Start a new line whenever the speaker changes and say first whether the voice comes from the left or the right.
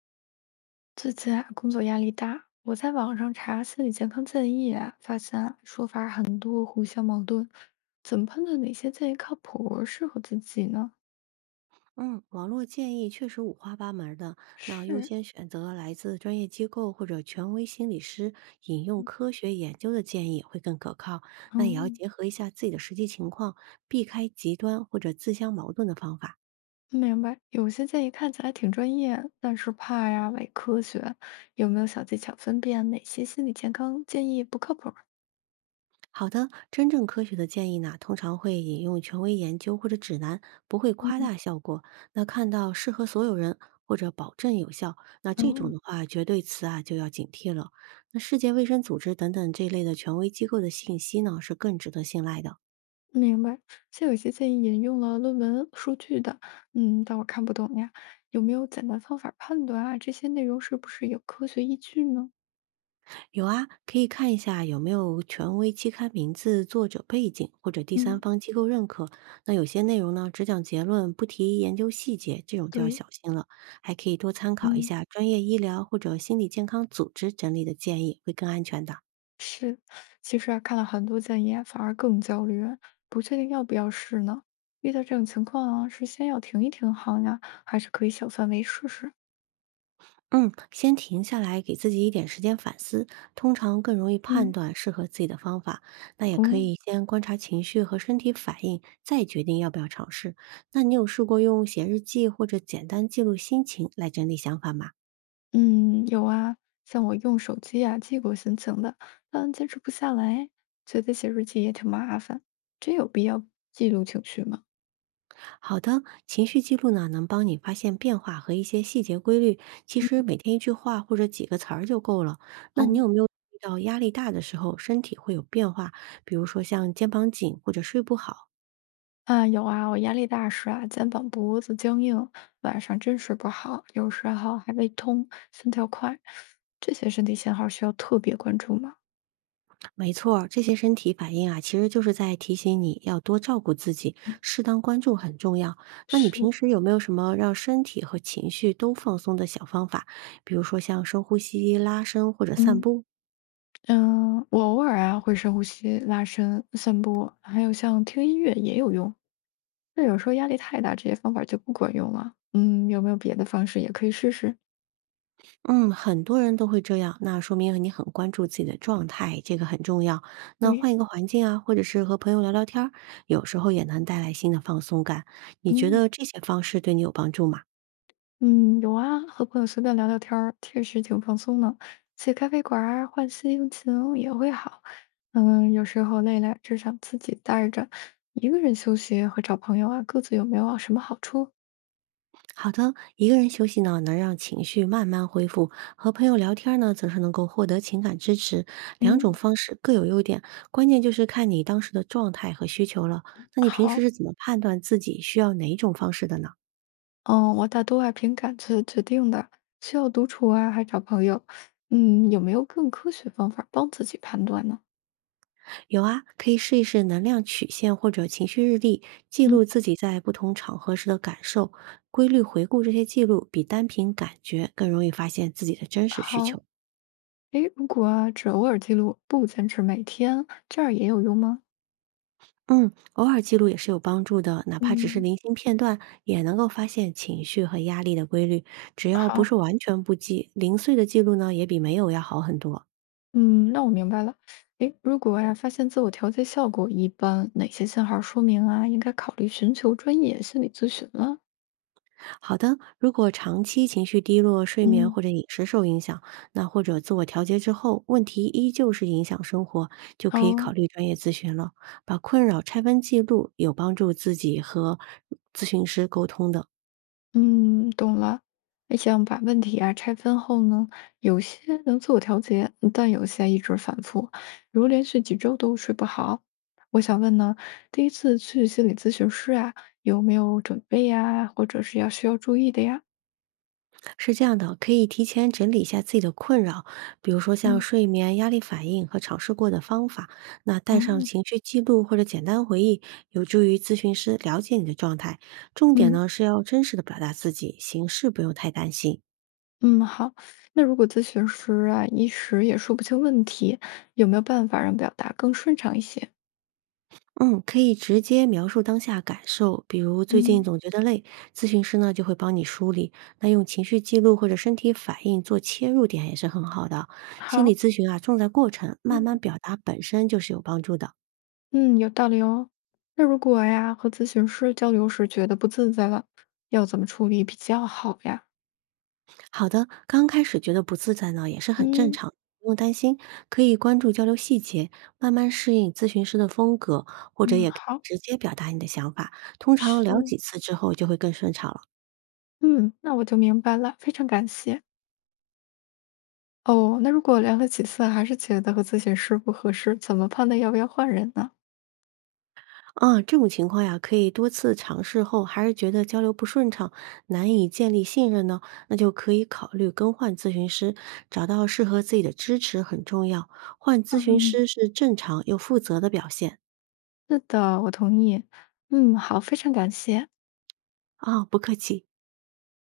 left: 最近啊，工作压力大，我在网上查心理健康建议啊，发现啊说法很多，互相矛盾。怎么判断哪些建议靠谱，适合自己呢？
right: 嗯，网络建议确实五花八门儿的。那优
left: 是，
right: 先选择来自专业机构或者权威心理师引用
left: 嗯，
right: 科学研究的建议会更可靠。那也要结
left: 哦
right: 合一下自己的实际情况，避开极端或者自相矛盾的方法。
left: 明白。有些建议看起来挺专业，但是怕呀伪科学。有没有小技巧分辨哪些心理健康建议不靠谱儿？
right: 好的，真正科学的建议呢，通常会引用权威研究或者指南，不会夸
left: 嗯，
right: 大效果。那看到适合所有人或者保证有效，那
left: 哦，
right: 这种的话，绝对词啊就要警惕了。那世界卫生组织等等这类的权威机构的信息呢，是更值得信赖的。
left: 明白，像有些建议引用了论文数据的，嗯，但我看不懂呀，有没有简单方法判断啊？这些内容是不是有科学依据呢？
right: 有啊，可以看一下有没有权威期刊名字、作者背景或者第三
left: 嗯，
right: 方机构认可。那有些内容呢，只讲结论，不提研究细节，这种就要
left: 对，
right: 小心了。还可以多参考一
left: 嗯，
right: 下专业医疗或者心理健康组织整理的建议，会更安全的。
left: 是。其实啊，看了很多建议啊，反而更焦虑，不确定要不要试呢。遇到这种情况啊，是先要停一停好呀，还是可以小范围试试？
right: 嗯，先停下来，给自己一点时间反思，通常更容易判
left: 嗯，
right: 断适合自己的方法。那也
left: 哦。
right: 可以先观察情绪和身体反应，再决定要不要尝试。那你有试过用写日记或者简单记录心情来整理想法吗？
left: 嗯，有啊，像我用手机啊记过心情的，但坚持不下来，觉得写日记也挺麻烦。真有必要记录情绪吗？
right: 好的，情绪记录呢，能帮你发现变化和一些细节规律。其
left: 嗯，
right: 实每天一句话或者几个词儿就够了。那你
left: 哦，
right: 有没有遇到压力大的时候，身体会有变化，比如说像肩膀紧或者睡不好？
left: 啊，有啊，我压力大时啊，肩膀、脖子僵硬，晚上真睡不好，有时候还胃痛、心跳快，这些身体信号需要特别关注吗？
right: 没错儿这些身体反应啊，其实就是在提醒你要多照顾自己，
left: 嗯，
right: 适当关注很重要。那你平
left: 是
right: 时有没有什么让身体和情绪都放松的小方法？比如说像深呼吸、拉伸或者散
left: 嗯。
right: 步？
left: 嗯，我偶尔啊会深呼吸、拉伸、散步，还有像听音乐也有用。那有时候压力太大，这些方法就不管用了。嗯，有没有别的方式也可以试试？
right: 嗯，很多人都会这样，那说明你很关注自己的状态，这个很重要。那
left: 对，
right: 换一个环境啊，或者是和朋友聊聊天儿，有时候也能带来新的放松感。你觉
left: 嗯
right: 得这些方式对你有帮助吗？
left: 嗯，有啊，和朋友随便聊聊天儿，确实挺放松的。去咖啡馆儿啊换心情也会好。嗯，有时候累了，只想自己待着，一个人休息和找朋友啊，各自有没有什么好处？
right: 好的，一个人休息呢，能让情绪慢慢恢复；和朋友聊天呢，则是能够获得情感支持。两种
left: 嗯，
right: 方式各有优点，关键就是看你当时的状态和需求了。那你平时
left: 好。
right: 是怎么判断自己需要哪一种方式的呢？
left: 嗯，我大多爱凭感觉决定的，需要独处啊，还找朋友。嗯，有没有更科学方法帮自己判断呢？
right: 有啊，可以试一试能量曲线或者情绪日历，记
left: 嗯，
right: 录自己在不同场合时的感受，规律回顾这些记录，比单凭感觉更容易发现自己的真实需
left: 好，
right: 求。
left: 诶，如果啊，只偶尔记录，不坚持每天，这样也有用吗？
right: 嗯，偶尔记录也是有帮助的，哪怕只是
left: 嗯
right: 零星片段，也能够发现情绪和压力的规律。只要不
left: 好，
right: 是完全不记，零碎的记录呢，也比没有要好很多。
left: 嗯，那我明白了。诶，如果呀，发现自我调节效果一般，哪些信号说明啊，应该考虑寻求专业心理咨询了？
right: 好的，如果长期情绪低落、睡眠
left: 嗯
right: 或者饮食受影响，那或者自我调节之后，问题依旧是影响生活，就可以考
left: 哦。
right: 虑专业咨询了。把困扰拆分记录，有帮助自己和咨询师沟通的。
left: 嗯，懂了。哎，想把问题啊拆分后呢，有些能自我调节，但有些一直反复，如连续几周都睡不好。我想问呢，第一次去心理咨询师啊，有没有准备呀，或者是要需要注意的呀？
right: 是这样的，可以提前整理一下自己的困扰，比如说像
left: 嗯，
right: 睡眠、压力反应和尝试过的方法。那带上
left: 哦，
right: 情绪记录或者简单回忆，有助于咨询师了解你的状态。重点
left: 嗯
right: 呢是要真实的表达自己，形式不用太担心。
left: 嗯，好。那如果咨询师啊一时也说不清问题，有没有办法让表达更顺畅一些？
right: 嗯，可以直接描述当下感受，比如最近
left: 嗯，
right: 总觉得累，咨询师呢就会帮你梳理。那用情绪记录或者身体反应做切入点也是很好的。心理
left: 好。
right: 咨询啊，重在过程，慢慢
left: 嗯，
right: 表达本身就是有帮助的。
left: 嗯，有道理哦。那如果呀，和咨询师交流时觉得不自在了，要怎么处理比较好呀？
right: 好的，刚开始觉得不自在呢，也是很正
left: 嗯，
right: 常，不用担心，可以关注交流细节，慢慢适应咨询师的风格，或者
left: 嗯，
right: 也可以
left: 好，
right: 直接表达你的想法。通常聊
left: 是，
right: 几次之后就会更顺畅了。
left: 嗯，那我就明白了，非常感谢。哦，那如果聊了几次还是觉得和咨询师不合适，怎么判断要不要换人呢？
right: 啊，这种情况呀，可以多次尝试后，还是觉得交流不顺畅，难以建立信任呢，那就可以考虑更换咨询师，找到适合自己的支持很重要。换咨询
left: 嗯，
right: 师是正常又负责的表现。
left: 是的，我同意。嗯，好，非常感谢。
right: 啊、不客气。